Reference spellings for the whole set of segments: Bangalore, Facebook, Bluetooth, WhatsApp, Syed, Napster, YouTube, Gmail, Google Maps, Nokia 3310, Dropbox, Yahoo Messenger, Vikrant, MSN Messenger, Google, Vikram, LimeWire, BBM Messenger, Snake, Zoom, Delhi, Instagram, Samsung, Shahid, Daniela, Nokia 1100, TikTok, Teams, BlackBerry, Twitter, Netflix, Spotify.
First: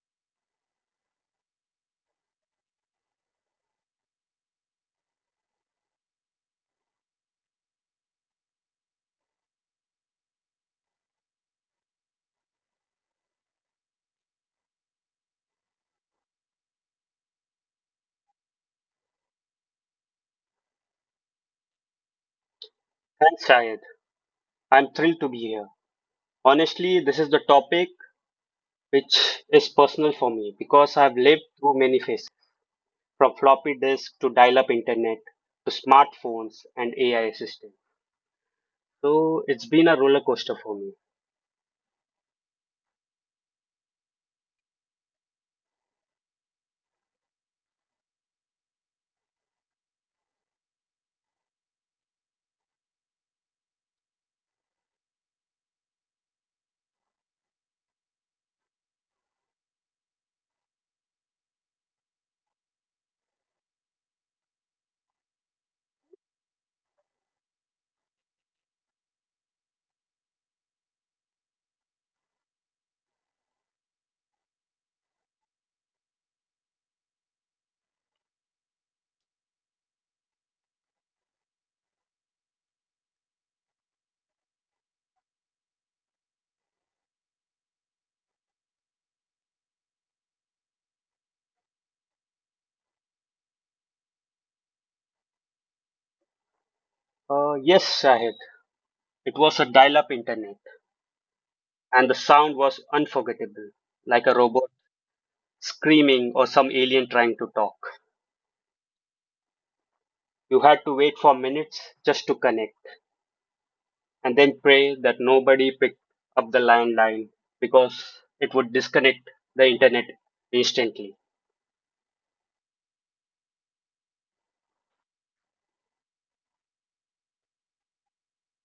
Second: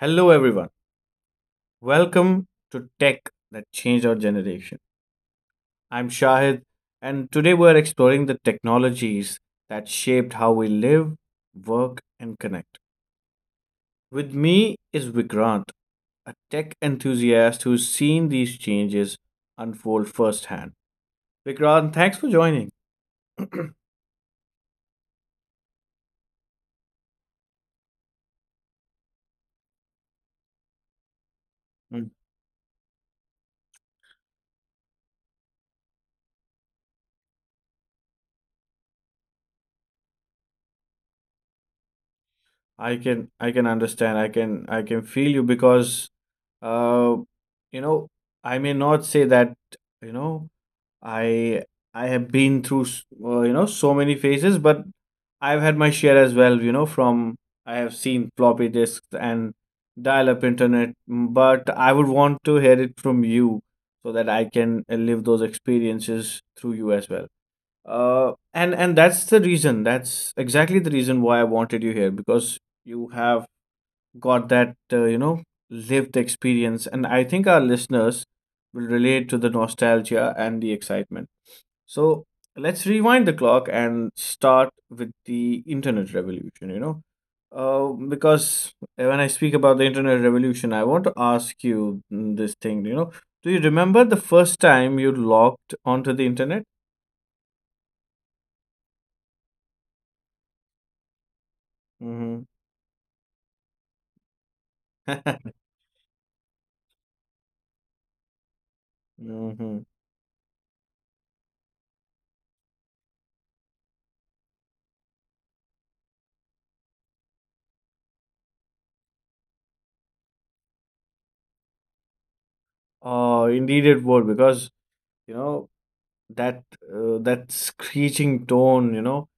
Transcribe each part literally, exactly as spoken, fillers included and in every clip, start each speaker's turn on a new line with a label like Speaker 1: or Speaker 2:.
Speaker 1: Hello, everyone. Welcome to Tech That Changed Our Generation. I'm Shahid, and today we're exploring the technologies that shaped how we live, work, and connect. With me is Vikrant, a tech enthusiast who's seen these changes unfold firsthand. Vikrant, thanks for joining.
Speaker 2: Thanks, Syed. I'm thrilled to be here. Honestly, this is the topic which is personal for me because I've lived
Speaker 1: Mm.
Speaker 2: through many phases from floppy disk to dial up internet to smartphones and A I assistants. So it's been a roller coaster for me.
Speaker 1: I can I can understand. I can I can feel you because uh you know I may not say that you know I I have been through s- uh, you know so many phases, but I've had my share as well. You know, from I have seen floppy disks and dial-up internet, mm, but I would want to hear it from you so that I can uh, live those experiences through you as well. Uh, and and that's the reason. That's exactly the reason why I wanted you here because you have got that uh, you know lived experience, and I think our listeners will relate to the nostalgia and the excitement. So let's rewind the clock and start with the internet revolution, you know. Uh, because when I speak about the internet revolution, I want to ask you mm, this thing, you know. Do you remember the first time you logged onto the internet?
Speaker 2: Uh, yes, Shahid. It was a dial up internet,
Speaker 1: Mm-hmm.
Speaker 2: and the sound was unforgettable, like a robot screaming or some alien trying to talk.
Speaker 1: Mm-hmm.
Speaker 2: You had to wait for minutes just to connect, and then pray that nobody picked up the landline because it would disconnect the internet instantly.
Speaker 1: Oh, indeed it would, because you know that uh, that screeching tone, you know,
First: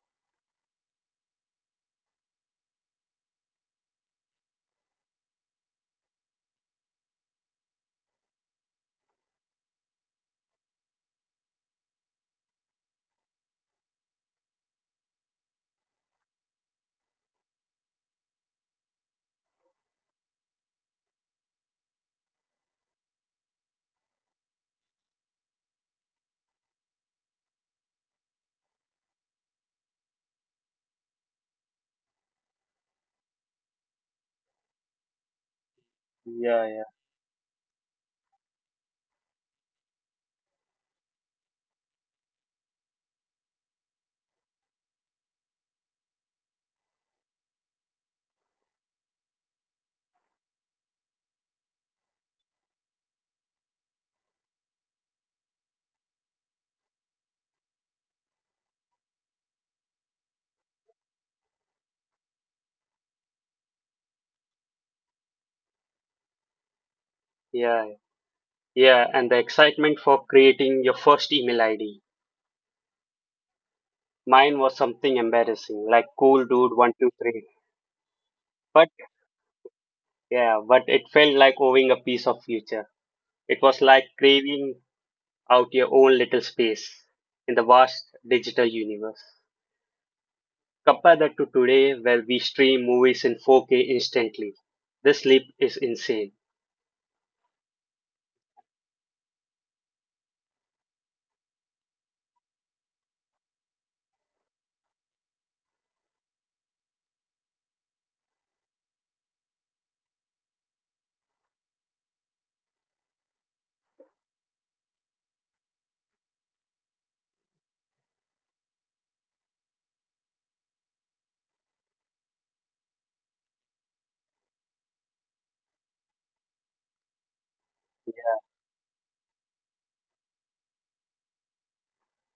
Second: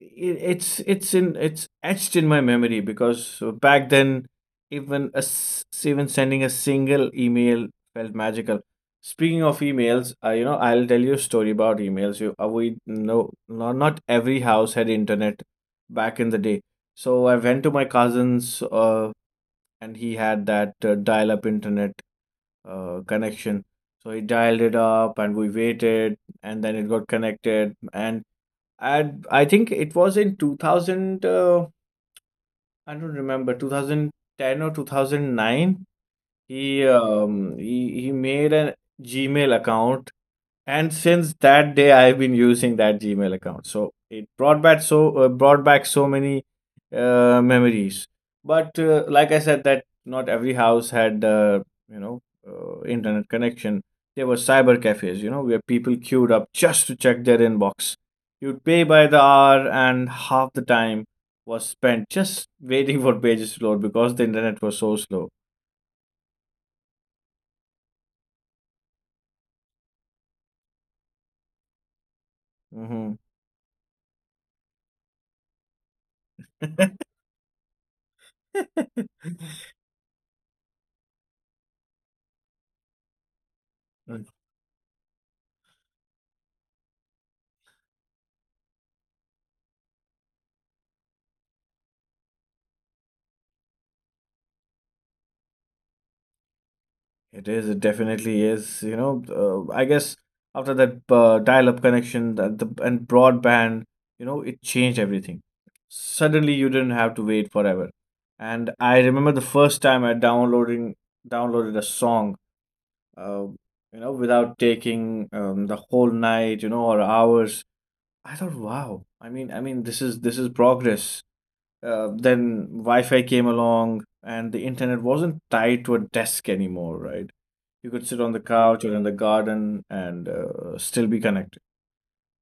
Speaker 1: It it's it's in it's etched in my memory because uh, back then even a s- even sending a single email felt magical. Speaking of emails, uh, you know I'll tell you a story about emails. You uh, We know not, not every house had internet back in the day. So I went to my cousin's uh, and he had that uh, dial up internet uh, connection. So he dialed it up and we waited, and then it got connected. And and I think it was in two thousand, uh, I don't remember, two thousand ten or two thousand nine.
Speaker 2: Yeah, yeah,
Speaker 1: He um, he, he made a Gmail account, and since that day, I've been using that Gmail account. So it brought back, so uh, brought back so many uh, memories. But uh, like I said, that not every house had uh, you know uh, internet connection. There were cyber cafes, you know, where people queued up just to check their inbox. You'd pay by the hour, and half the time was spent just waiting for pages to load because the internet was so slow.
Speaker 2: yeah, yeah. And the excitement for creating your first email I D.
Speaker 1: Hmm
Speaker 2: Mine was something embarrassing, like cool dude one two three. But yeah, but it felt like owning a piece of future. It was like craving out your own little space in the vast digital universe. Compare that to today where we stream movies in four K instantly. This leap is insane.
Speaker 1: It is. It definitely is. You know, uh, I guess after that uh, dial-up connection that the, and broadband, you know, it changed everything. Suddenly, you didn't have to wait forever. And I remember the first time I downloading downloaded a song, uh, you know, without taking um, the whole night, you know, or hours. I thought, wow. I mean, I mean, this is this is progress. Uh, then Wi-Fi came along, and the internet wasn't tied to a desk anymore, right? You could sit on the couch or in the garden and uh, still be connected.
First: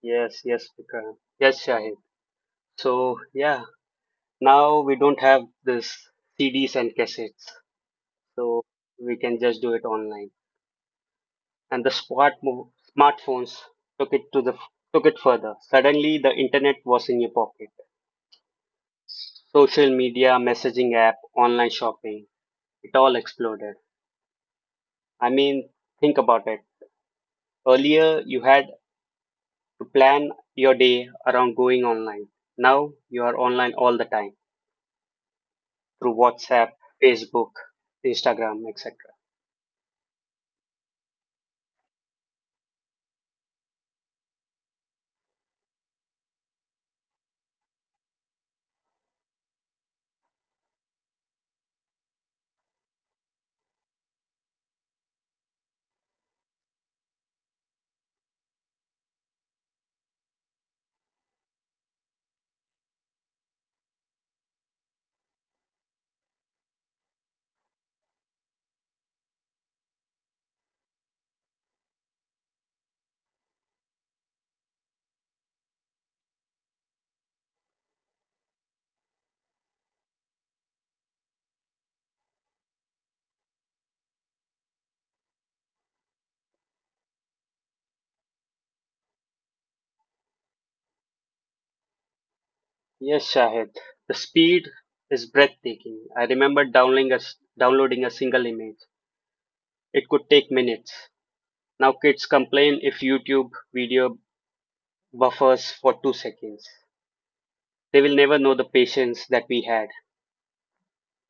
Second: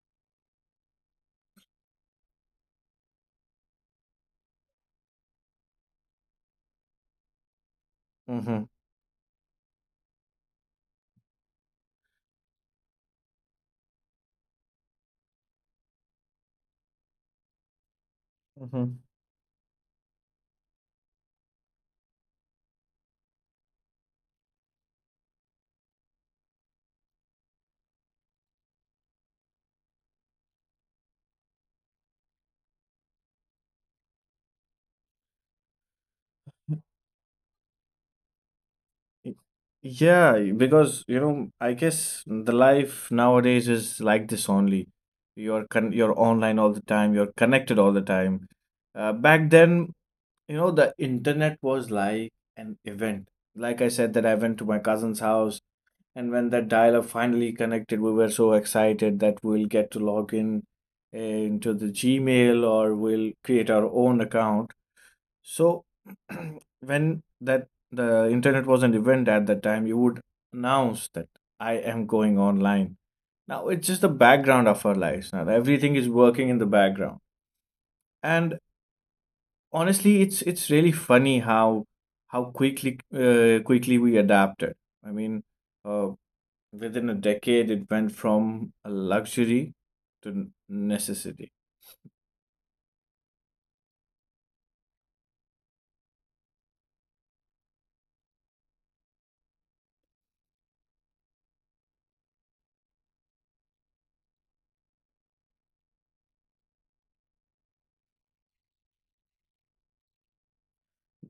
Speaker 2: Yes, yes, Vikram. Yes, Shahid. So, yeah, now we don't have this C Ds and cassettes.
Speaker 1: Mm-hmm.
Speaker 2: So, we can just do it online. And the smart mo- smartphones took it to the took it further. Suddenly, the internet was in your pocket.
Speaker 1: Mm-hmm.
Speaker 2: Social media, messaging app, online shopping, it all exploded. I mean, think about it. Earlier, you had to plan your day around going online. Now you are online all the time through WhatsApp, Facebook, Instagram, et cetera.
Speaker 1: Y- Yeah, because you know, I guess the life nowadays is like this only. You're con- you're online all the time. You're connected all the time. Uh, back then, you know, the internet was like an event. Like I said, that I went to my cousin's house. And when that dial-up finally connected, we were so excited that we'll get to log in uh, into the Gmail, or we'll create our own account. So when that the internet was an event at that time, you would announce that I am going online. Now it's just the background of our lives. Now everything is working in the background, and honestly, it's it's really funny how how quickly uh, quickly we adapted. I mean, uh, within a decade, it went from a luxury to necessity.
Speaker 2: Yes, Shahid, the speed is breathtaking. I remember downloading a, s- downloading a single image. It could take minutes. Now kids complain if YouTube video buffers for two seconds. They will never know the patience that we had.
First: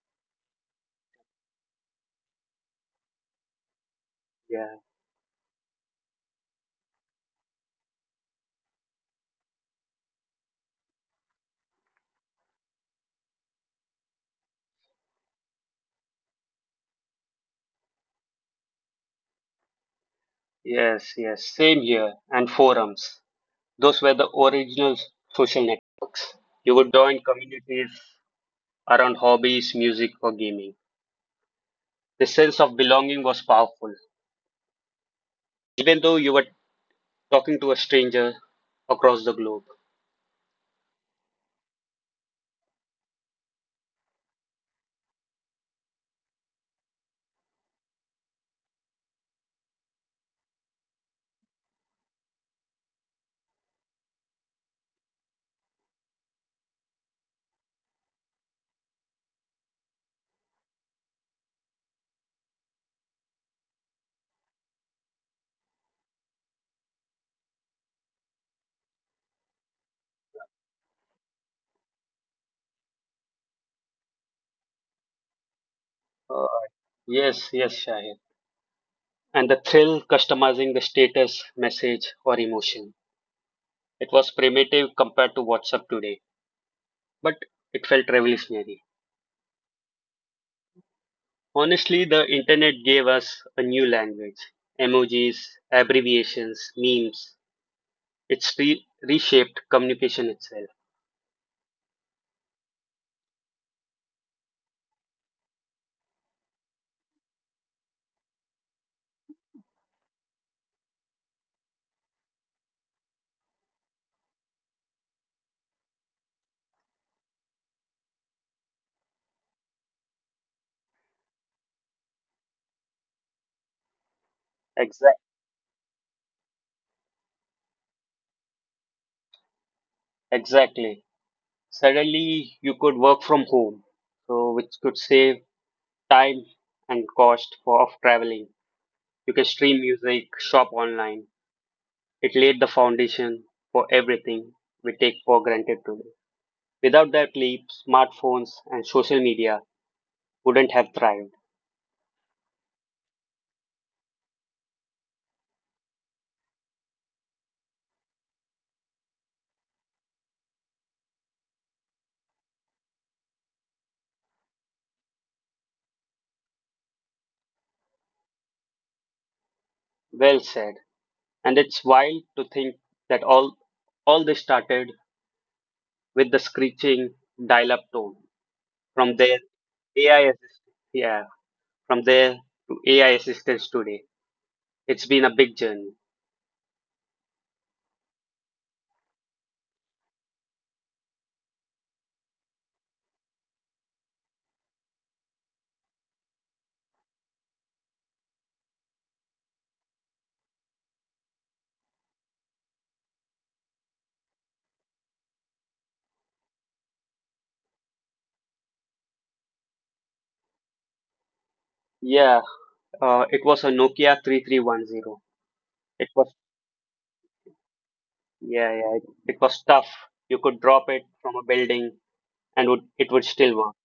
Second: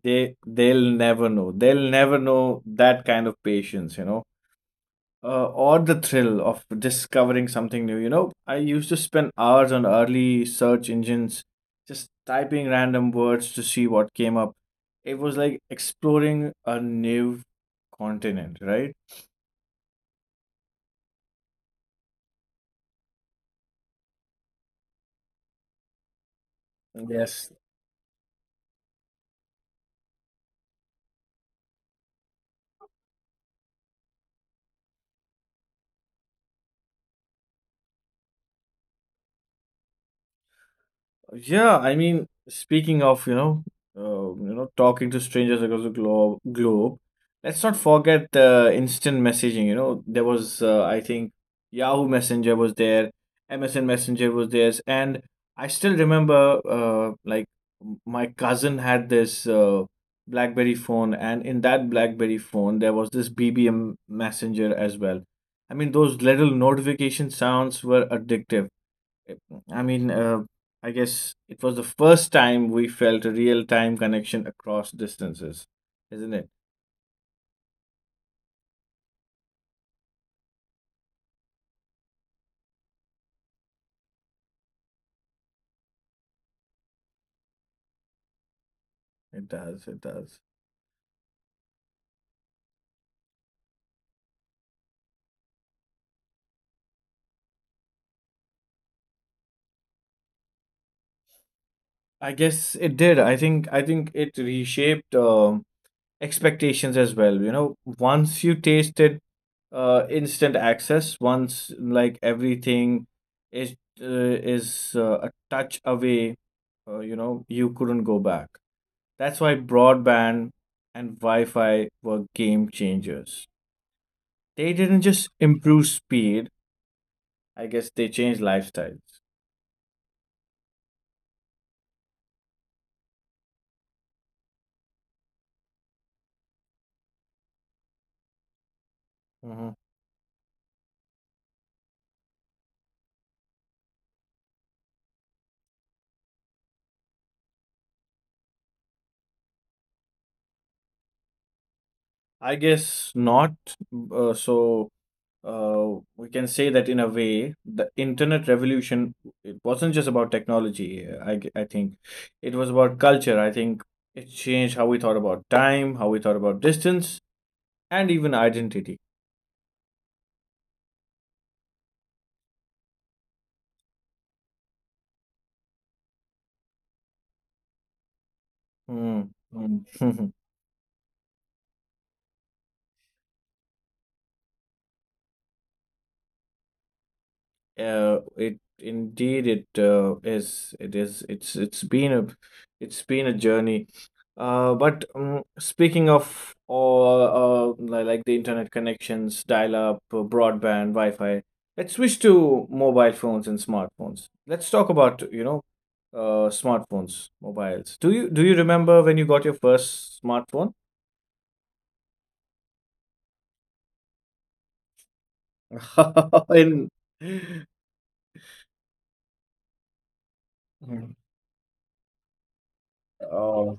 Speaker 1: They they'll never know. They'll never know that kind of patience, you know,
Speaker 2: Yeah.
Speaker 1: uh, or the thrill of discovering something new. You know, I used to spend hours on early search engines, just typing random words to see what came up. It was like exploring a new continent, right?
Speaker 2: Yes, yes. Same here. And forums. Those were the original social networks. You would join
Speaker 1: Yes.
Speaker 2: communities around hobbies, music, or gaming. The sense of belonging was powerful, even though you were talking to a stranger across the globe.
Speaker 1: Yeah, I mean, speaking of, you know, uh, you know, talking to strangers across the globe, globe, let's not forget the instant messaging. You know, there was, uh, I think, Yahoo Messenger was there, M S N Messenger was there, and I still remember, uh, like m- my cousin had this uh, BlackBerry phone, and in that BlackBerry phone, there was this B B M Messenger as well. I mean, those little notification sounds were addictive. I mean, uh, I guess it was the first time we felt a real time connection across distances, isn't
Speaker 2: Uh,
Speaker 1: it?
Speaker 2: yes, yes, Shahid. And the thrill customizing the status, message, or emotion. It was primitive compared to WhatsApp today, but it felt revolutionary.
Speaker 1: It does. It does.
Speaker 2: Honestly, the internet gave us a new language: emojis, abbreviations, memes. It's re- reshaped communication itself.
Speaker 1: I guess it did. I think. I think it reshaped um expectations as well. You know, once you tasted uh, instant access, once like everything is uh, is uh, a touch away, uh, you know, you couldn't go back. That's why broadband and Wi-Fi were game changers. They didn't
Speaker 2: Exact,
Speaker 1: just improve speed. I guess they changed lifestyles.
Speaker 2: Exactly. Suddenly, you could work from home, so which could save time and cost for of traveling. You can
Speaker 1: Mhm.
Speaker 2: stream music, shop online. It laid the foundation for everything we take for granted today. Without that leap, smartphones and social media wouldn't have thrived.
Speaker 1: I guess not. Uh, so uh, we can say that in a way, the internet revolution, it wasn't just about technology. I g- I think it was about culture. I think it changed how we thought about time, how we thought about distance, and even identity.
Speaker 2: Well said. And it's wild to think that all all this started with the screeching dial-up tone. From
Speaker 1: Mm.
Speaker 2: there,
Speaker 1: Mm.
Speaker 2: AI assist, yeah, from there to A I assistants today. It's been a big journey.
Speaker 1: Uh, it indeed it uh, is. It is. It's it's been a, it's been a journey. Uh, but um, speaking of all, uh, li- like the internet connections, dial-up, uh, broadband, Wi-Fi, let's switch to mobile phones and smartphones. Let's talk about, you know, uh, smartphones, mobiles. Do you do you remember when you got your first smartphone?
Speaker 2: Yeah, uh, it was a Nokia three three one zero. It was,
Speaker 1: In,
Speaker 2: yeah, yeah, it, it was tough. You could drop it from a building and would, it would still work.
Speaker 1: oh,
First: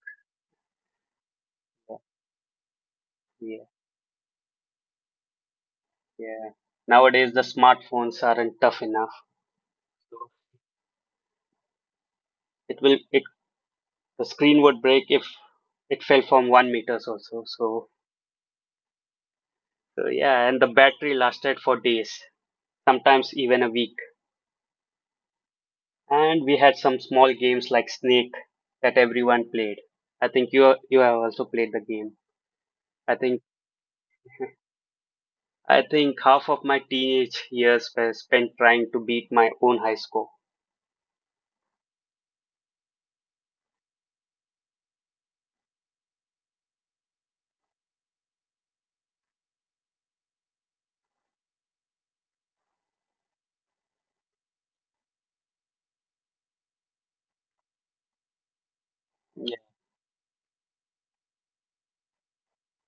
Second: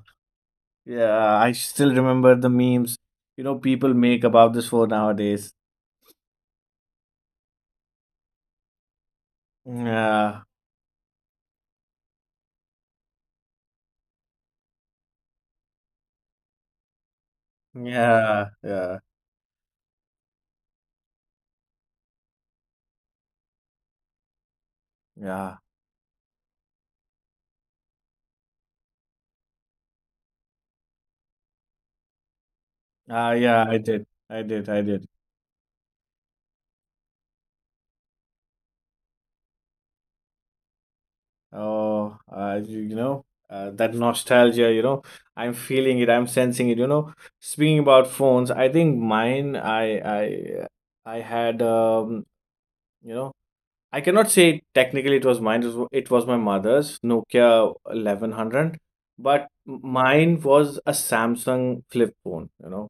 Speaker 1: yeah, I still
Speaker 2: Yeah,
Speaker 1: remember the memes, you know,
Speaker 2: yeah,
Speaker 1: people make about this phone nowadays.
Speaker 2: yeah. Nowadays, the smartphones aren't tough enough. So
Speaker 1: Yeah,
Speaker 2: it will, it, the screen would break if it fell from one meters also. So,
Speaker 1: yeah, yeah,
Speaker 2: so yeah, and the battery lasted for days, sometimes even a week.
Speaker 1: yeah.
Speaker 2: And we had some small games like Snake that everyone played. I think you you have also played the game. I
Speaker 1: Ah,
Speaker 2: think
Speaker 1: yeah, I did. I did. I did.
Speaker 2: I think half of my teenage years were spent trying to beat my own high score.
Speaker 1: Oh, uh, you, you know, uh, that nostalgia, you know, I'm feeling it. I'm sensing it, you know. Speaking about phones, I think mine, I, I, I had, um, you know, I cannot say technically it was mine. It was, it was my mother's Nokia eleven hundred, but
Speaker 2: Yeah,
Speaker 1: mine was a Samsung flip phone. You know,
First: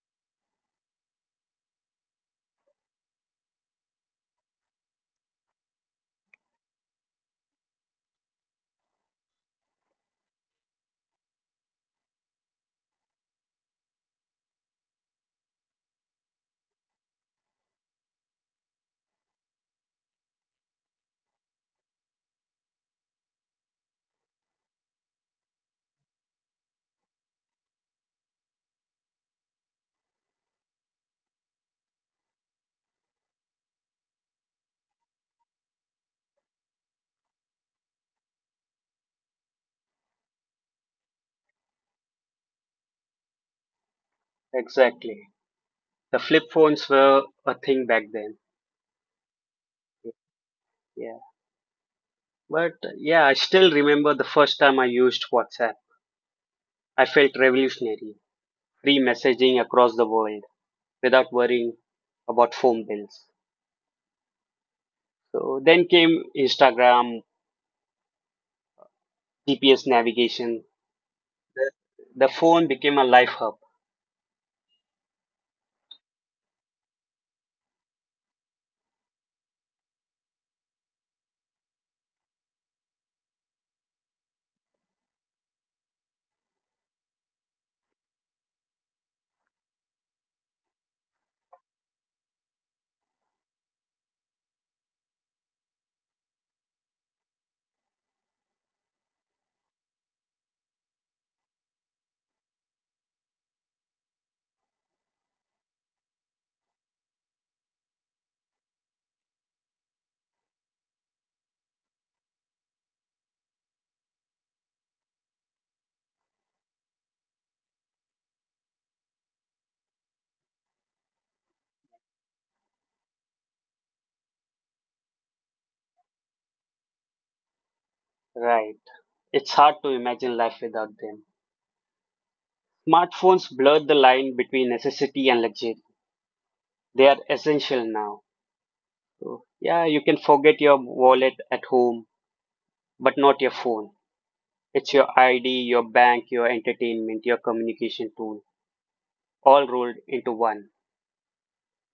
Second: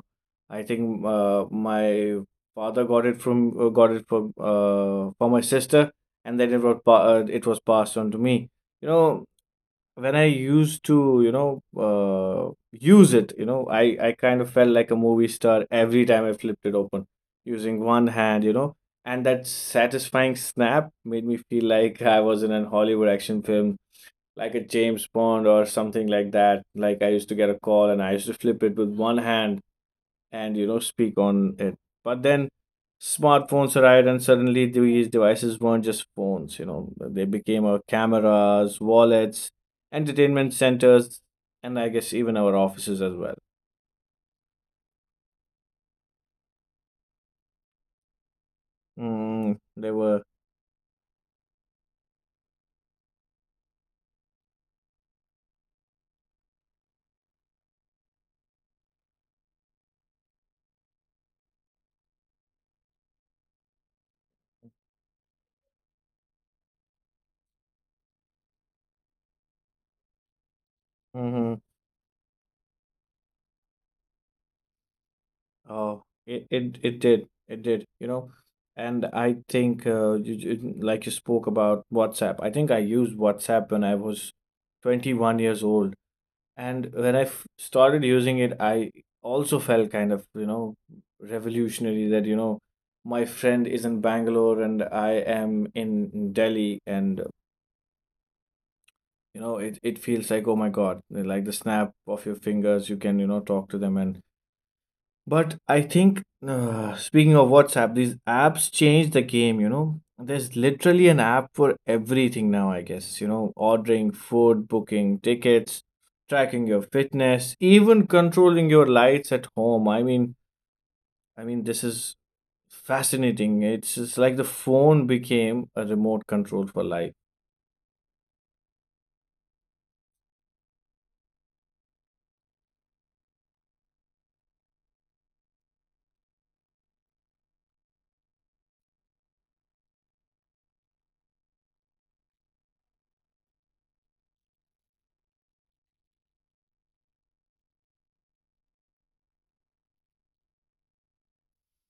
Speaker 1: uh, I think uh, my father got it from uh, got it from uh, for my sister, and then it was pa- uh, it was passed on to me. You know, when I used to, you know, uh, use it, you know, I, I kind of felt like a movie star every time I flipped it open using one hand, you know, and that satisfying snap made me feel like I was in an Hollywood action film, like a James Bond or something like that. Like I used to get a call and I used to flip it with one hand and you know speak on it. But then smartphones arrived, and suddenly these devices weren't just phones. You know, they became our cameras, wallets, entertainment centers, and I guess even our offices as well.
Speaker 2: exactly. The flip phones were a thing back then.
Speaker 1: Mm, they were.
Speaker 2: Yeah, but uh, yeah, I still remember the first time I used WhatsApp. I felt revolutionary, free messaging across the world without worrying about phone bills. So then came Instagram, G P S navigation.
Speaker 1: Hmm
Speaker 2: The, the phone became a life hub,
Speaker 1: Oh, it, it it did, it did. You know, and I think uh, you, you- like you spoke about WhatsApp, I think I used WhatsApp when I was twenty-one years old. And when I f- started using it, I also felt kind of, you know, revolutionary that, you know, my friend is in Bangalore and I am in Delhi. And, you know, it, it feels like, oh my God, like the snap of your fingers, you can, you know, talk to them. And but I think, uh, speaking of WhatsApp, these apps change the game, you know. There's literally an app for everything now, I guess. You know, ordering food, booking tickets, tracking your fitness, even controlling your lights at home. I mean, I mean, this is fascinating. It's, it's like the phone became a remote control for life.
Speaker 2: right? It's hard to imagine life without them. Smartphones blurred the line between necessity and luxury. They are essential now. So, yeah, you can forget your wallet at home, but not your phone. It's your I D, your bank, your entertainment, your communication tool, all rolled into one.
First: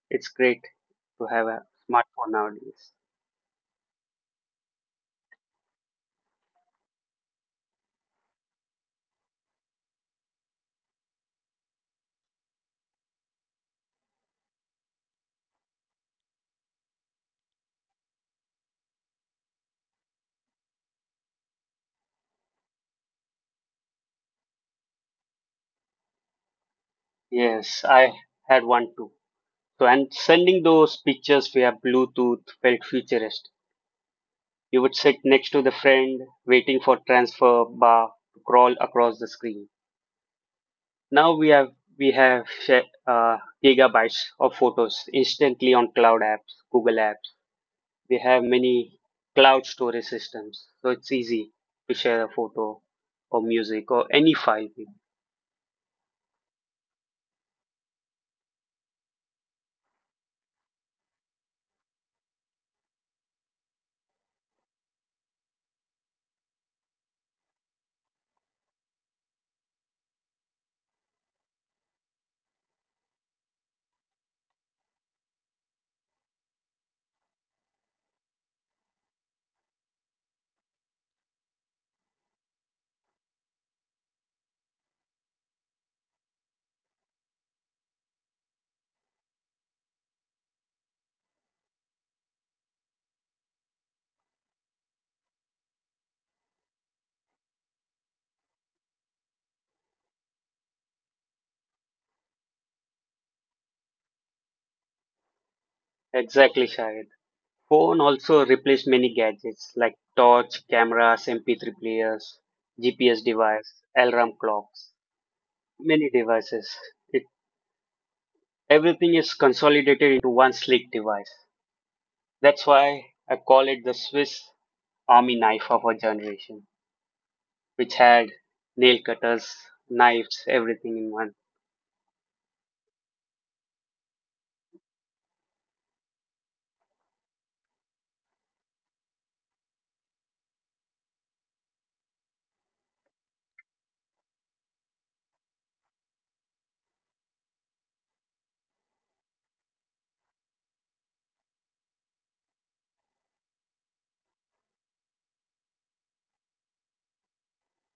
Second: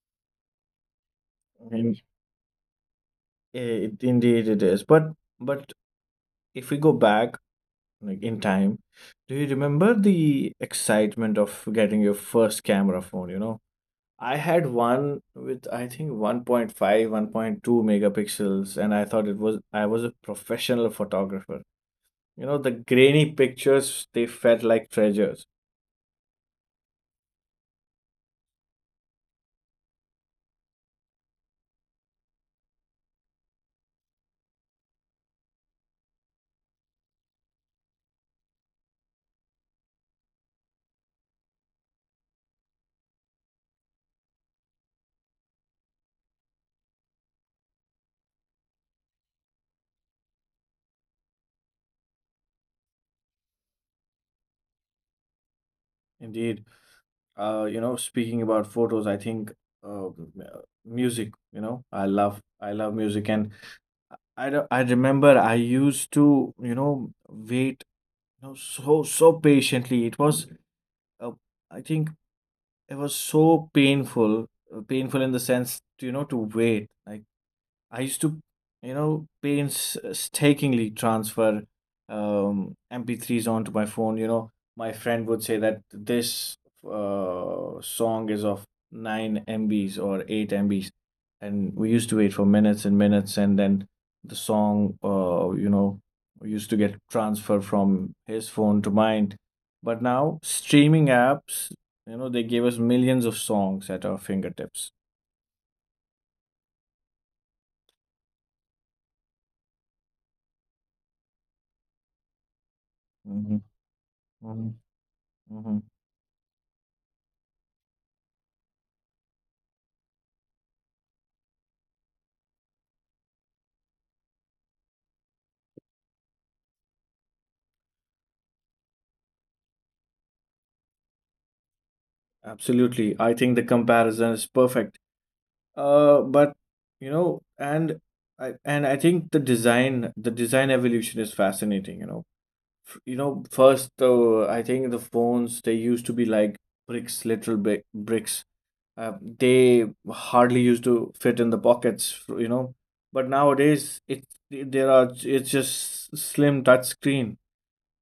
Speaker 2: It's great to have a
Speaker 1: And
Speaker 2: smartphone nowadays.
Speaker 1: it, indeed it is. But but if we go back, like in time. Do you remember the excitement of getting your first camera phone, you know? I had one with I think one point five, one point two megapixels, and I thought it was I was a professional photographer. You know, the grainy pictures, they felt like treasures.
Speaker 2: Yes, I had one too. So, and sending those pictures via Bluetooth felt futuristic. You would sit next to the friend, waiting for transfer bar to crawl across the screen. Now we have we have sh- uh, gigabytes of photos instantly on cloud apps, Google apps. We have many cloud storage systems, so it's easy to share a photo or music or any file.
Speaker 1: Indeed. Uh, you know, speaking about photos, I think uh, m- uh, music, you know, I love I love music, and I re- I remember I used to, you know, wait, you know, so so patiently. It was uh, I think it was so painful, uh, painful in the sense, you know, to wait. Like I used to, you know, painstakingly transfer um, M P threes onto my phone. You know, my friend would say that this uh, song is of nine M Bs or eight M Bs. And we used to wait for minutes and minutes, and then the song, uh, you know, used to get transferred from his phone to mine. But now, streaming apps, you know, they gave us millions of songs at our fingertips.
Speaker 2: Exactly, Shahid. Phone also replaced many gadgets like torch, cameras, M P three players, G P S
Speaker 1: Hmm
Speaker 2: device, alarm
Speaker 1: hmm
Speaker 2: clocks,
Speaker 1: hmm
Speaker 2: many devices. It Everything is consolidated into one sleek device. That's why I call it the Swiss army knife of our generation, which had nail cutters, knives, everything in one.
Speaker 1: Absolutely. I think the comparison is perfect. Uh, but you know, and I and I think the design, the design evolution is fascinating, you know. F- You know, first though, I think the phones they used to be like bricks, literal bi bricks. Uh, they hardly used to fit in the pockets, you know. But nowadays, it it- there are it's just slim touch screen.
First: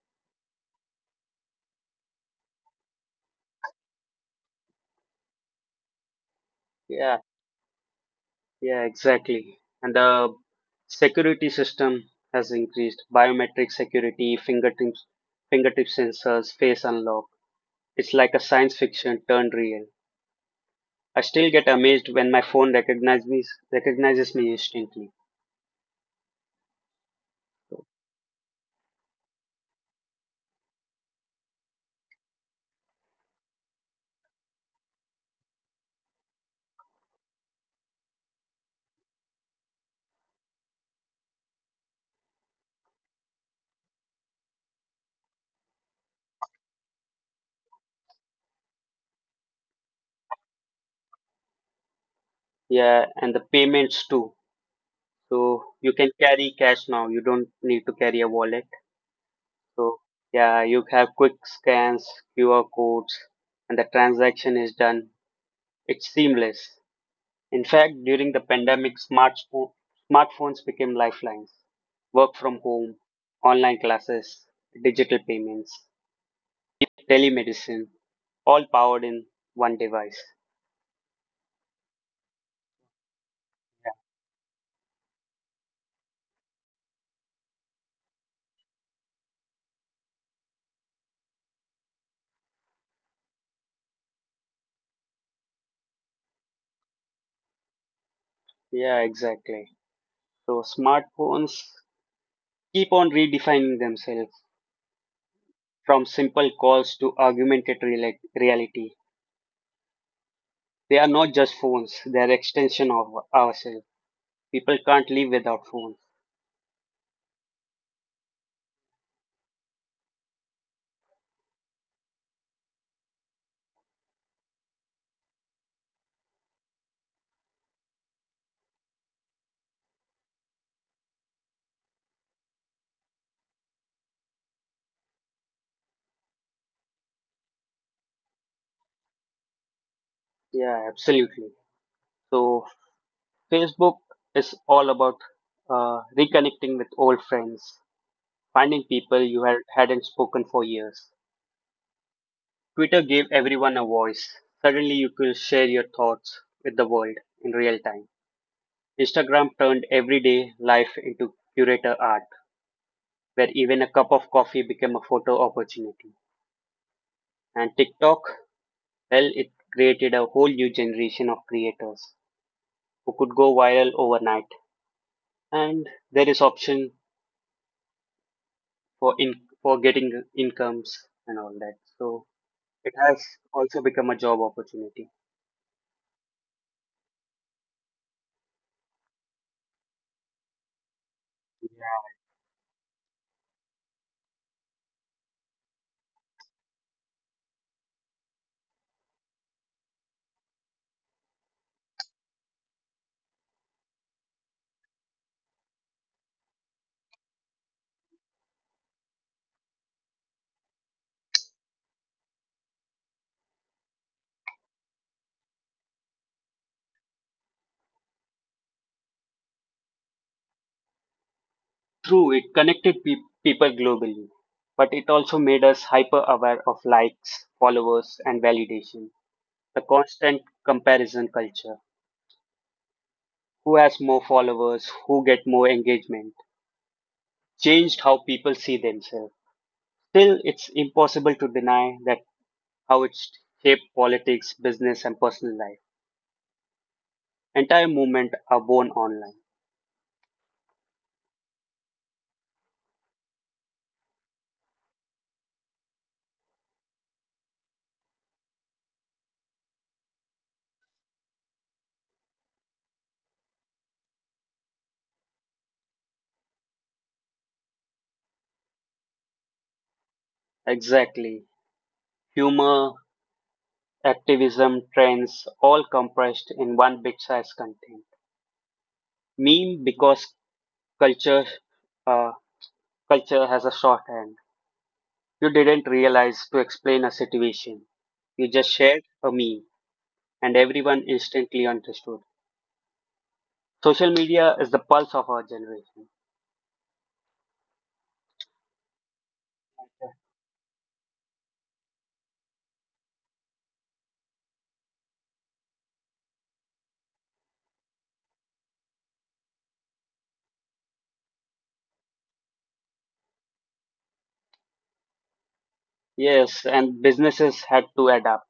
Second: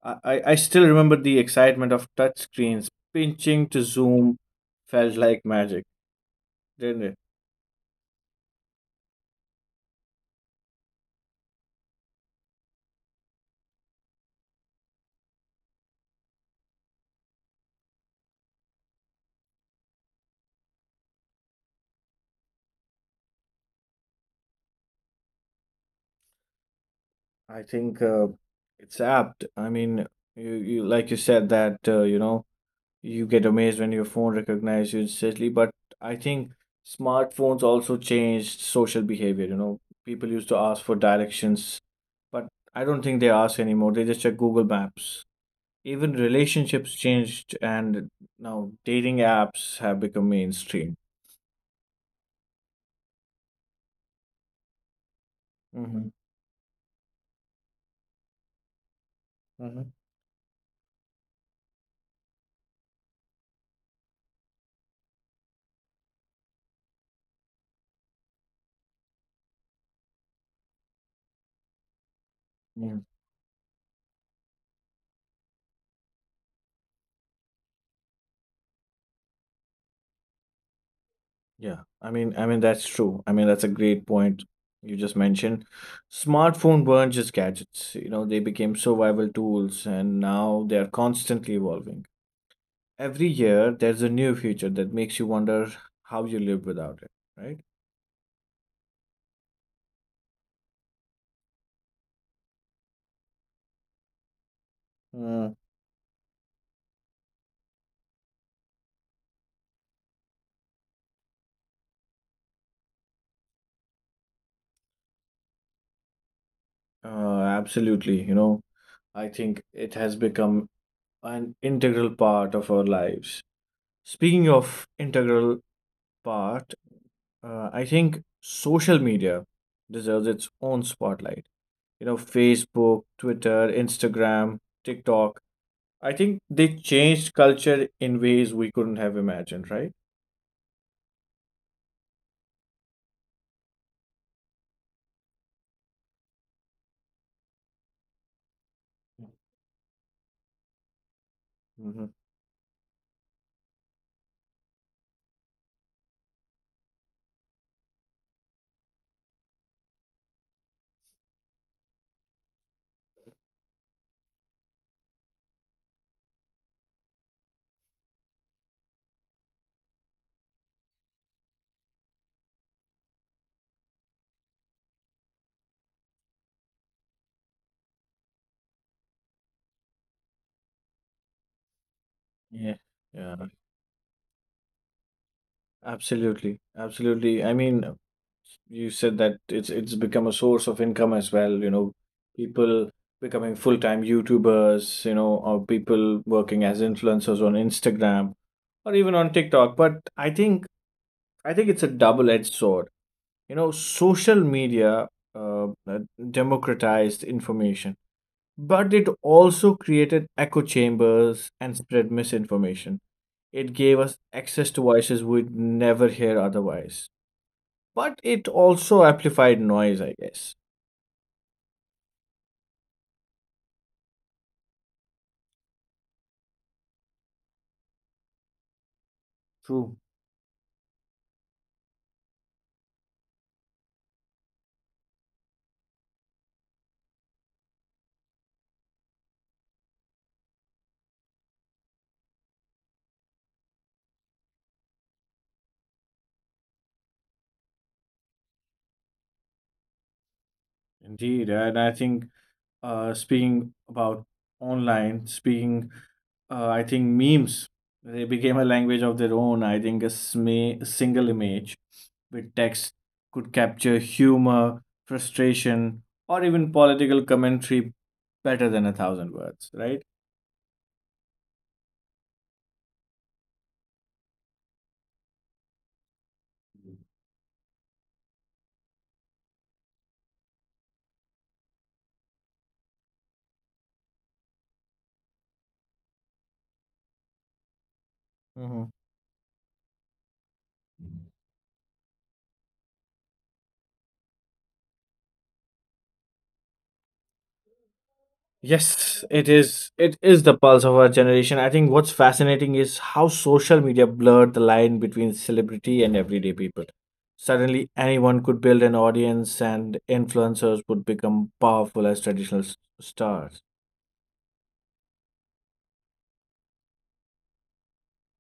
Speaker 1: I, I I still remember the excitement of touch screens. Pinching to zoom felt like magic, didn't it?
Speaker 2: Yeah, yeah, exactly. And the security system has increased. Biometric security, fingertips, fingertip sensors, face unlock. It's like a science fiction turned real. I still get amazed when my phone recognizes me, recognizes me instantly.
Speaker 1: I think uh, it's apt. I mean, you, you like you said that uh, you know you get amazed when your phone recognizes you instantly. But I think smartphones also changed social behavior. You know, people used to ask for directions, but I don't think they ask anymore. They just check Google Maps. Even relationships changed, and now dating apps have become mainstream.
Speaker 2: Yeah, and the payments too. So you
Speaker 1: Mm-hmm.
Speaker 2: can carry cash now. You don't need to carry a wallet.
Speaker 1: Mm-hmm.
Speaker 2: So yeah, you have quick scans, Q R codes, and the transaction is done. It's seamless. In fact, during the pandemic, smartphone, smartphones became lifelines. Work from home, online classes, digital payments, telemedicine, all powered in one device.
Speaker 1: Yeah, I mean, I mean that's true. I mean that's a great point you just mentioned. Smartphone weren't just gadgets, you know, they became survival tools, and now they are constantly evolving. Every year, there's a new feature that makes you wonder how you live without it, right?
Speaker 2: Yeah, exactly. So smartphones keep on redefining themselves
Speaker 1: Mm.
Speaker 2: from simple calls to augmented reali- reality. They are not just phones, they are extension of ourselves. People can't live without phones.
Speaker 1: Uh, absolutely. You know, I think it has become an integral part of our lives. Speaking of integral part, uh, I think social media deserves its own spotlight, you know, Facebook, Twitter, Instagram, TikTok. I think they changed culture in ways we couldn't have imagined, right?
Speaker 2: Yeah, absolutely. So Facebook is all about uh, reconnecting with old friends, finding people you had, hadn't spoken for years.
Speaker 1: Hmm.
Speaker 2: Twitter gave everyone a voice. Suddenly you could share your thoughts with the world in real time. Instagram turned everyday life into curator art, where even a cup of coffee became a photo opportunity. And TikTok, well, it created a whole new generation of creators who could go viral overnight. And there is option for in for getting incomes and all that. So
Speaker 1: Yeah,
Speaker 2: it has
Speaker 1: yeah,
Speaker 2: also become a job opportunity.
Speaker 1: absolutely, absolutely. I mean, you said that it's it's become a source of income as well. You know,
Speaker 2: Yeah.
Speaker 1: people becoming full-time YouTubers, you know, or people working as influencers on Instagram or even on TikTok. But I think I think it's a double-edged sword. You know, social media uh, uh, democratized information, but it also created echo chambers and spread misinformation. It gave us access to voices we'd never hear otherwise, but it also amplified noise, I guess.
Speaker 2: True, it connected pe- people globally, but it also made us hyper aware of likes, followers, and validation. The
Speaker 1: True.
Speaker 2: constant comparison culture, who has more followers, who get more engagement, changed how people see themselves. Still, it's impossible to deny that how it's shaped politics, business, and personal life. Entire movement are born online.
Speaker 1: Indeed, and I think uh, speaking about online, speaking, uh, I think memes, they became a language of their own. I think a, sma- a single image with text could capture humor, frustration, or even political commentary better than a thousand words, right?
Speaker 2: Exactly. Humor, activism, trends, all compressed in one big size content. Meme because Culture, uh, culture has a shorthand. You didn't realize to explain a situation. You just shared a meme, and everyone instantly understood. Social media is the pulse of our generation.
Speaker 1: Yes, it is. It is the pulse of our generation. I think what's fascinating is how social media blurred the line between celebrity and everyday people. Suddenly, anyone could build an audience, and influencers would become powerful as traditional s- stars.
Speaker 2: Yes, and businesses had to adapt.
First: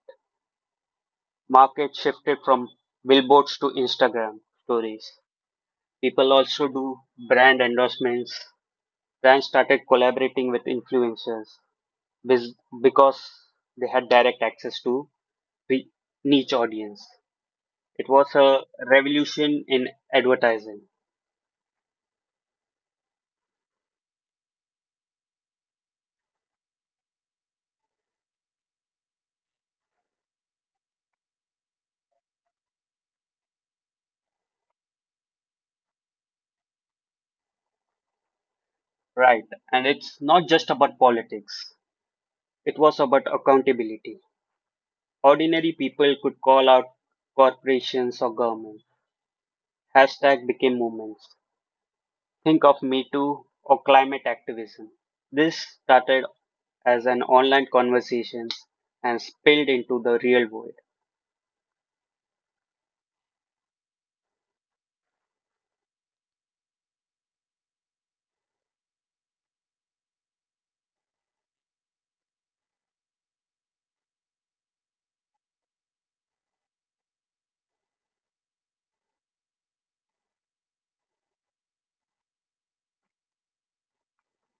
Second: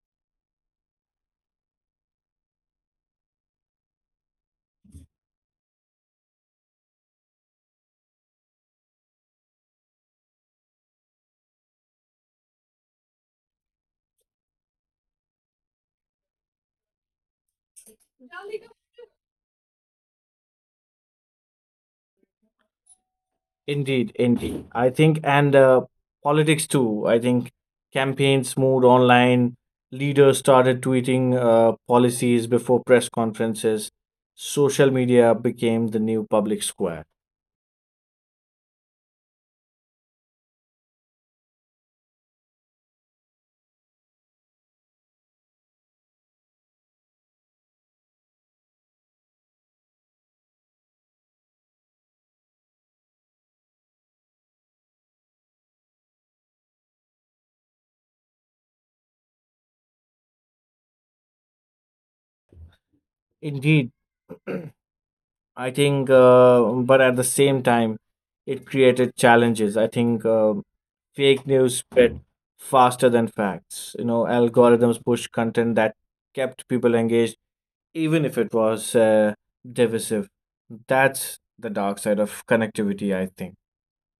Speaker 2: Market shifted from billboards to Instagram stories. People also do brand endorsements. Brands started collaborating with influencers bes- because they had direct access to the niche audience. It was a revolution in advertising,
Speaker 1: Indeed, indeed. I think, and uh, politics too. I think campaigns moved online. Leaders started tweeting uh, policies before press conferences. Social media became the new public square.
Speaker 2: right? And it's not just about politics. It was about accountability. Ordinary people could call out corporations or government. Hashtag became movements. Think of Me Too or climate activism. This started as an online conversation and spilled into the real world.
Speaker 1: Indeed. I think, uh, but at the same time, it created challenges. I think uh, fake news spread faster than facts. You know, algorithms pushed content that kept people engaged, even if it was uh, divisive. That's the dark side of connectivity, I think.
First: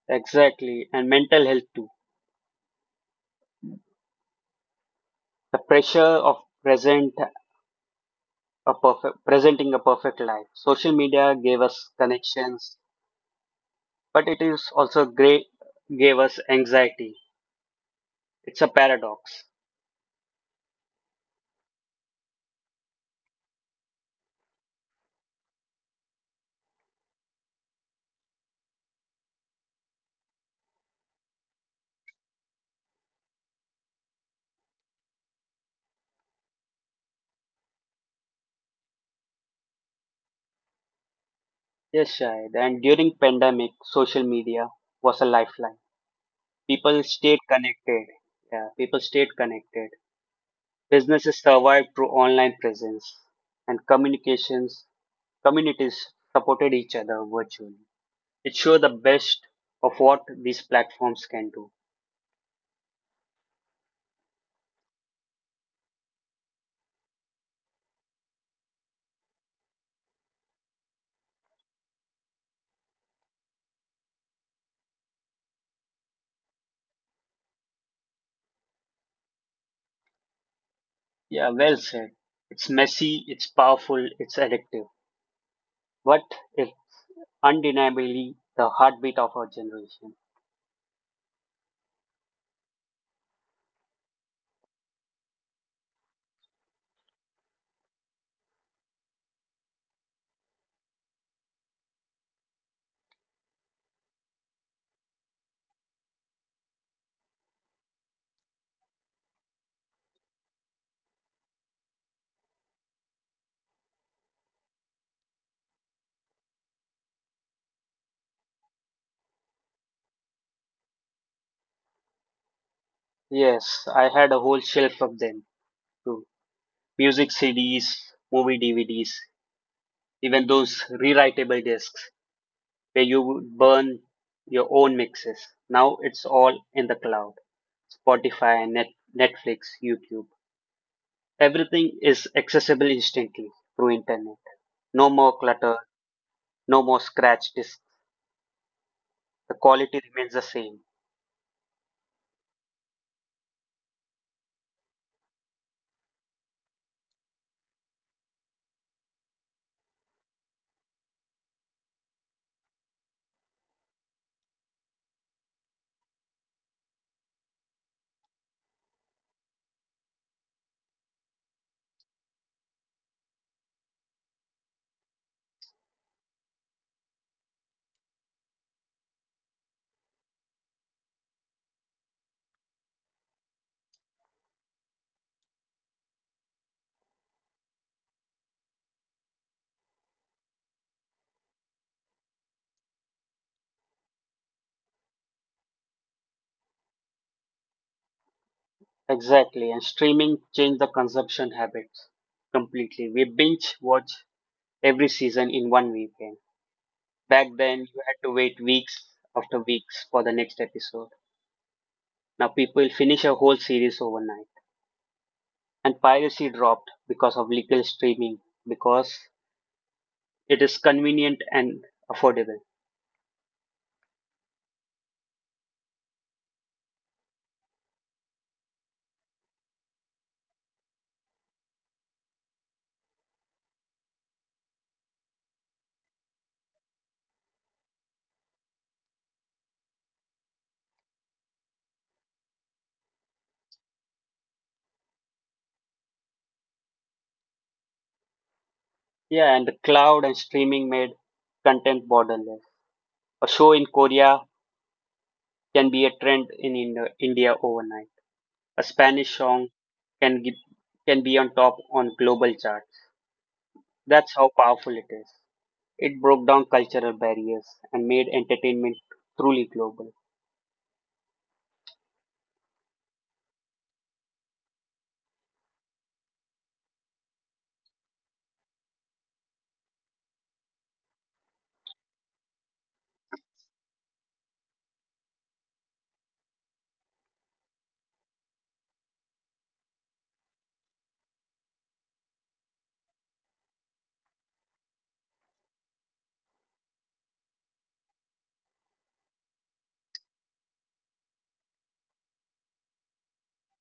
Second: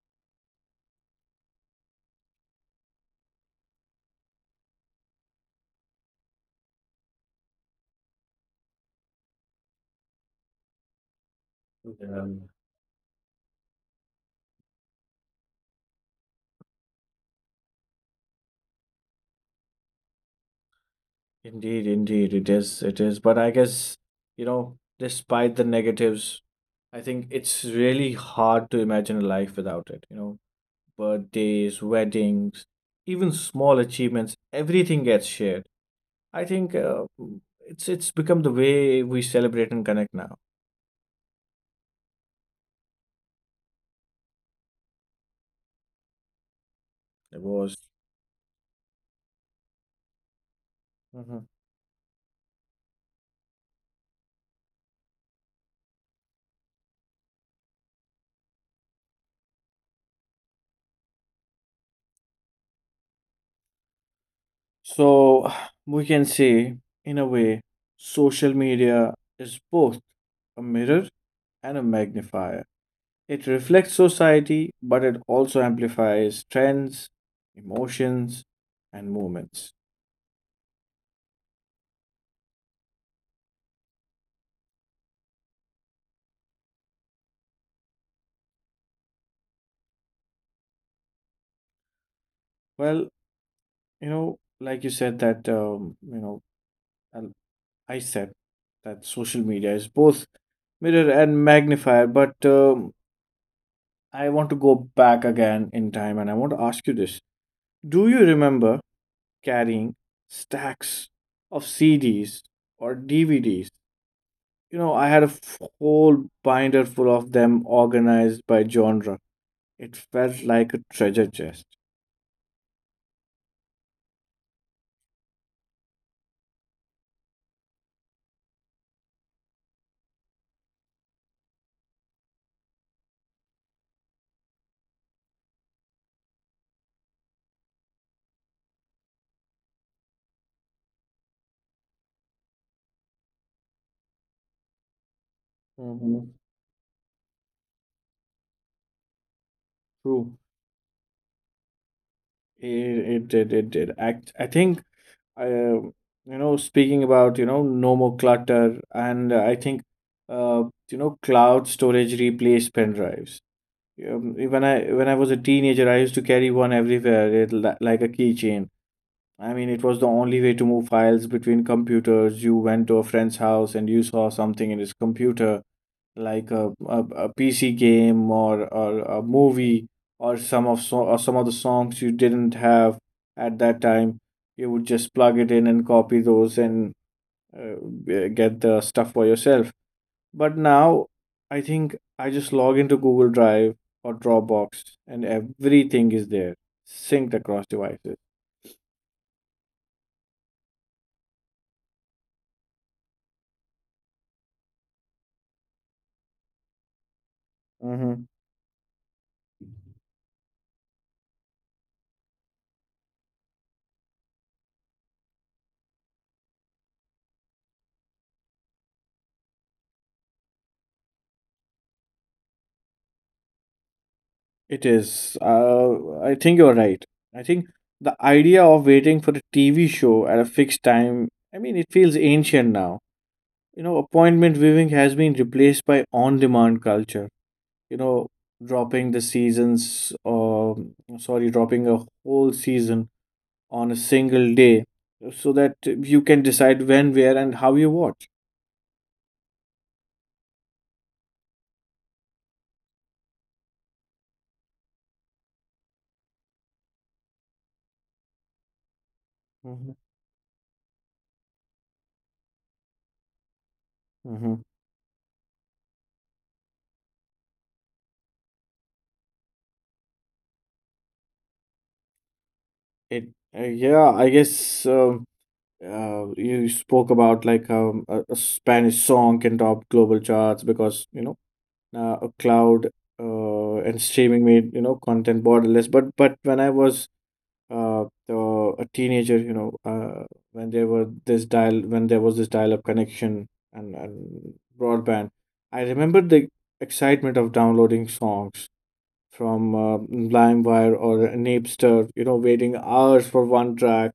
Speaker 2: Exactly, and mental health too. The pressure of present a perfect, presenting a perfect life. Social media gave us
Speaker 1: Um,
Speaker 2: connections, but it is also great gave us anxiety. It's a paradox.
Speaker 1: Indeed, indeed, it is. It is. But I guess, you know, despite the negatives, I think it's really hard to imagine a life without it. You know, birthdays, weddings, even small achievements, everything gets shared. I think uh, it's it's become the way we celebrate and connect now.
Speaker 2: Yes, Shahid. And during pandemic, social media was a lifeline. People
Speaker 1: It
Speaker 2: stayed
Speaker 1: was.
Speaker 2: connected. Yeah, people stayed connected.
Speaker 1: Mhm.
Speaker 2: Businesses survived through online presence, and communications communities supported each other virtually. It showed the best of what these platforms can do.
Speaker 1: So we can say, in a way, social media is both a mirror and a magnifier. It reflects society, but it also amplifies trends, emotions, and movements.
Speaker 2: Yeah, well said. It's messy, it's powerful, it's addictive, but it's undeniably the heartbeat of our generation.
Speaker 1: Well, you know, like you said that um, you know, a I said that social media is both mirror and magnifier, but um, I want to go back again in time and I want to ask you this. Do you remember carrying stacks of C Ds or D V Ds? You know, I had a f- whole binder full of them organized by genre. It felt like a treasure chest.
Speaker 2: Yes, I had a whole shelf of them too. Music C Ds, movie D V Ds, even those rewritable discs, where you would burn your own mixes. Now it's all in the cloud. Spotify, Net, Netflix, YouTube. Everything is accessible instantly through internet. No more clutter,
Speaker 1: Mhm.
Speaker 2: no more scratch discs. The
Speaker 1: True.
Speaker 2: quality remains the same.
Speaker 1: It, it did, it did. I, I think I, um, you know, speaking about, you know, no more clutter, and uh, I think, uh, you know, cloud storage replaced pen drives. Um, when I when I was a teenager, I used to carry one everywhere, it, li- like a keychain. I mean, it was the only way to move files between computers. You went to a friend's house and you saw something in his computer, like a, a, a P C game, or, or a movie, or some of so, or some of the songs you didn't have at that time. You would just plug it in and copy those, and uh, g- get the stuff for yourself. But now I think I just log into Google Drive or Dropbox and everything is there, synced across devices.
Speaker 2: Exactly, and streaming changed the consumption habits completely. We binge watch every season in one weekend. Back then,
Speaker 1: Hmm.
Speaker 2: you had to wait weeks after weeks for the next episode. Now people finish a whole series overnight. And piracy dropped because of legal streaming because it is convenient and affordable.
Speaker 1: It is. Uh, I think you're right. I think the idea of waiting for a T V show at a fixed time, I mean, it feels ancient now. You know, appointment viewing has been replaced by on-demand culture. You know, dropping the seasons, or sorry, dropping a whole season on a single day so that you can decide when, where, and how you watch.
Speaker 2: Yeah, and the cloud and streaming made content borderless. A show in Korea can be a trend in Indo- India overnight. A Spanish
Speaker 1: Mm-hmm.
Speaker 2: song can gi- can be on top on global charts.
Speaker 1: Mm-hmm.
Speaker 2: That's how powerful it is. It broke down cultural barriers and made entertainment truly global.
Speaker 1: It, uh, yeah, I guess. Uh, uh, you spoke about like um, a, a Spanish song can top global charts because, you know, uh, a cloud uh, and streaming made, you know, content borderless. But but when I was uh, uh, a teenager, you know, uh, when there were this dial when there was this dial-up connection and, and broadband, I remember the excitement of downloading songs from uh, LimeWire or Napster. You know, waiting hours for one track,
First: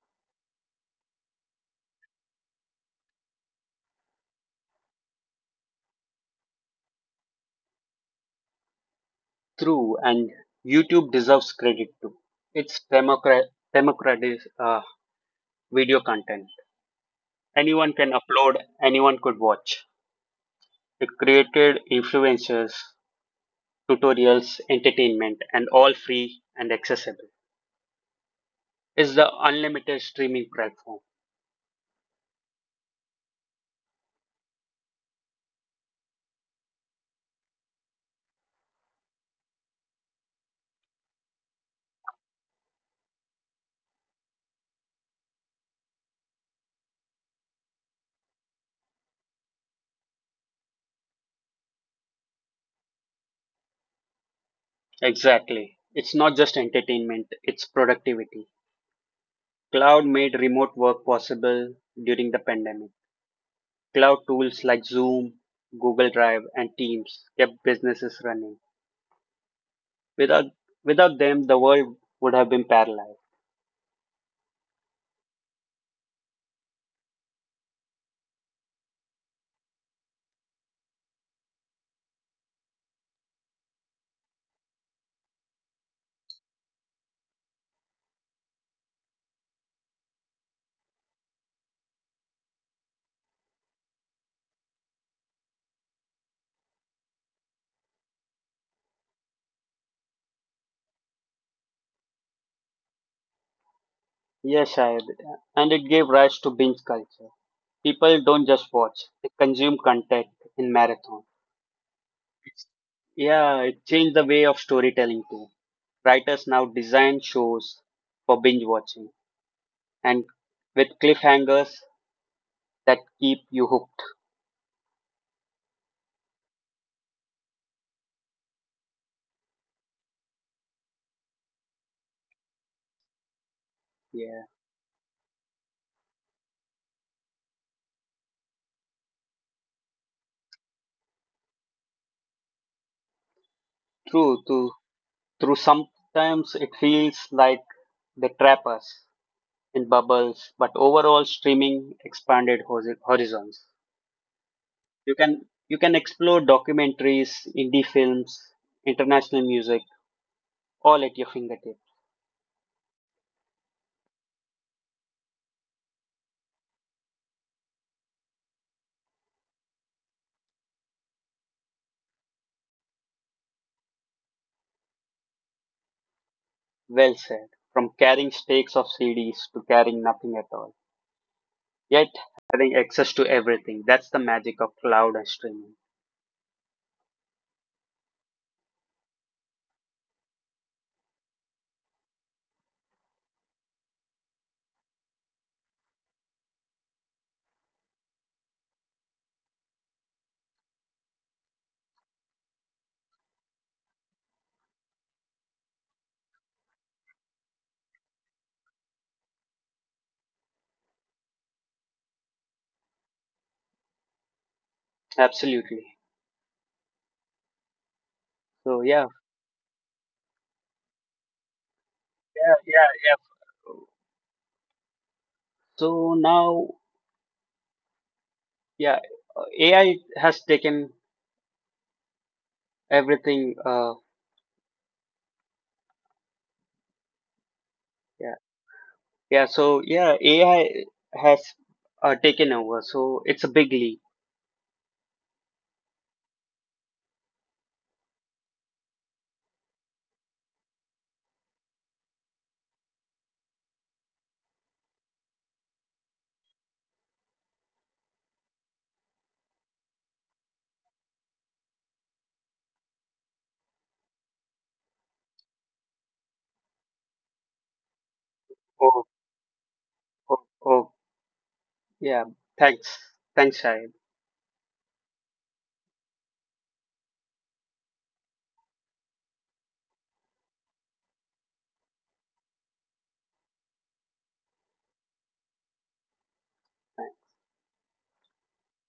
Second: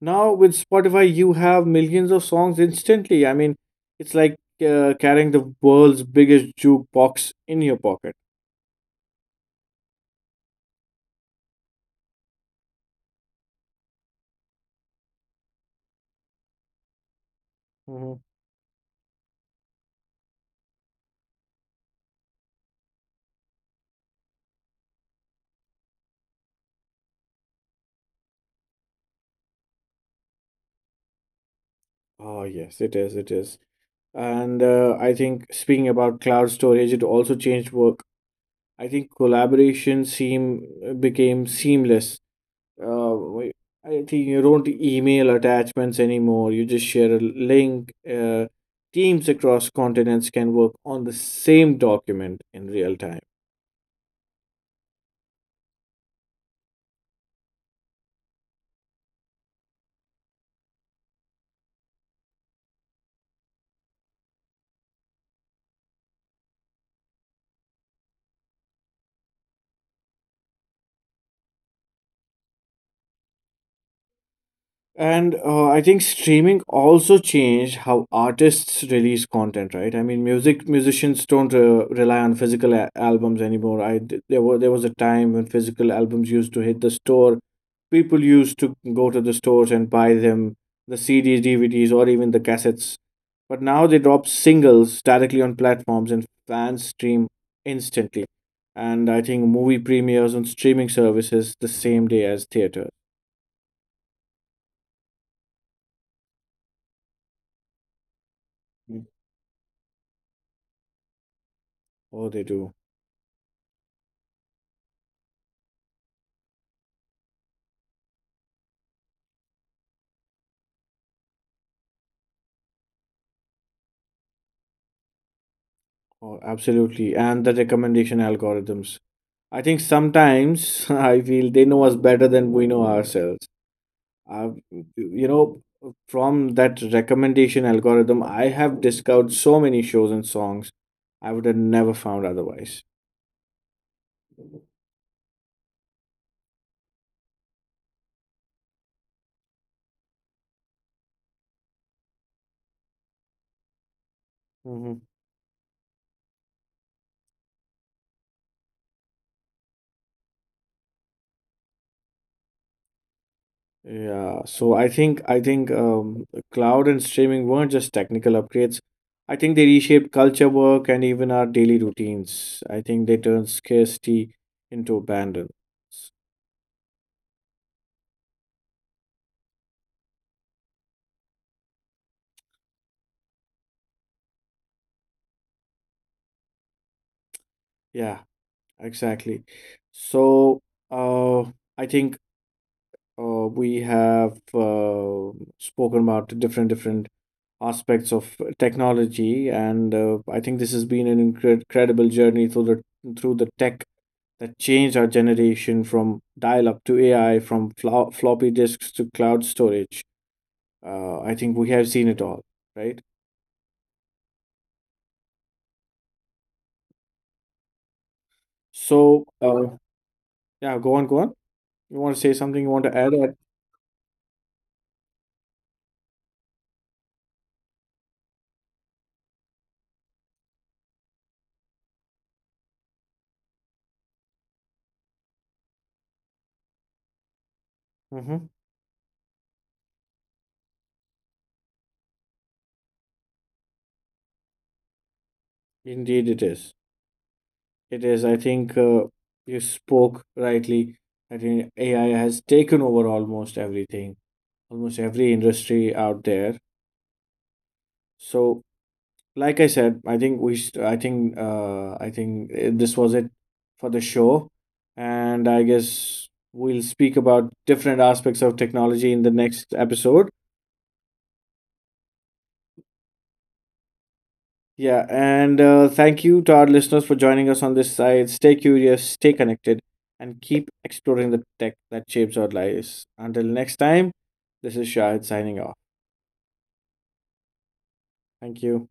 Speaker 1: now with Spotify, you have millions of songs instantly. I mean, it's like uh, carrying the world's biggest jukebox in your pocket.
Speaker 2: True, and YouTube deserves credit too. It's democrat democratic uh, video content. Anyone can
Speaker 1: Mhm.
Speaker 2: upload, anyone could watch. It created influencers, tutorials, entertainment, and all free and accessible. It's the unlimited streaming platform.
Speaker 1: Oh, yes, it is. It is. And uh, I think speaking about cloud storage, it also changed work. I think collaboration seem uh, became seamless. Uh, we- I think you don't email attachments anymore. You just share a link. Uh, Teams across continents can work on the same document in real time.
Speaker 2: Exactly. It's not just entertainment, it's productivity. Cloud made remote work possible during the pandemic. Cloud tools like Zoom, Google Drive, and Teams kept businesses running. Without, Without them, the world would have been paralyzed.
Speaker 1: And uh, I think streaming also changed how artists release content, right? I mean, music musicians don't uh, rely on physical a- albums anymore. I d- there was There was a time when physical albums used to hit the store. People used to go to the stores and buy them, the C Ds, D V Ds, or even the cassettes. But now they drop singles directly on platforms, and fans stream instantly. And I think movie premieres on streaming services the same day as theater.
Speaker 2: Yes, Shahid, and it gave rise to binge culture. People don't just watch, they consume content in marathon.
Speaker 1: Oh, they do.
Speaker 2: Yeah, it changed the way of storytelling too. Writers now design shows for binge watching and with cliffhangers that keep you hooked.
Speaker 1: Oh, absolutely. And the recommendation algorithms. I think sometimes I feel they know us better than we know ourselves.
Speaker 2: Yeah,
Speaker 1: I You know, from that recommendation algorithm, I have discovered so many shows and songs I would have never found otherwise.
Speaker 2: True, true, true. Sometimes it feels like they trap us in bubbles, but overall, streaming expanded hori- horizons.
Speaker 1: Hmm.
Speaker 2: You can you can explore documentaries, indie films, international music, all at your fingertips.
Speaker 1: Yeah. So I think I think um, cloud and streaming weren't just technical upgrades. I think they reshaped culture, work, and even our daily routines. I think they turned scarcity into abundance.
Speaker 2: Well said. From carrying stakes of C Ds to carrying nothing at all, yet having access to everything. That's the magic of cloud and streaming.
Speaker 1: Yeah. Exactly. So, uh, I think uh, we have uh, spoken about different different aspects of technology, and uh, I think this has been an incre- incredible journey through the through the tech that changed our generation from dial-up to A I, from flo floppy disks to cloud storage. Uh, I think we have seen it all, right?
Speaker 2: Absolutely. So yeah,
Speaker 1: So, uh, yeah, go on, go on. You want to say something?
Speaker 2: yeah,
Speaker 1: You want to
Speaker 2: yeah,
Speaker 1: add?
Speaker 2: yeah. So now, yeah, uh, A I has taken everything. Uh, yeah,
Speaker 1: Mm.
Speaker 2: yeah. So yeah, A I has uh, taken over. So it's a big leap.
Speaker 1: Indeed, it is. It is. I think uh, you spoke rightly. I think A I has taken over almost everything, almost every industry out there. So, like I said, I think we. St- I think. Uh, I think uh, this was it for the show, and I guess we'll speak about different aspects of
Speaker 2: Oh,
Speaker 1: technology in the next episode.
Speaker 2: oh, oh. Yeah. Thanks, Thanks, Shahid.
Speaker 1: Yeah, and uh, thank you to our listeners for joining us on this side. Stay curious, stay connected, and keep exploring the tech that shapes our lives. Until next time, this is Shahid signing off. Thank you.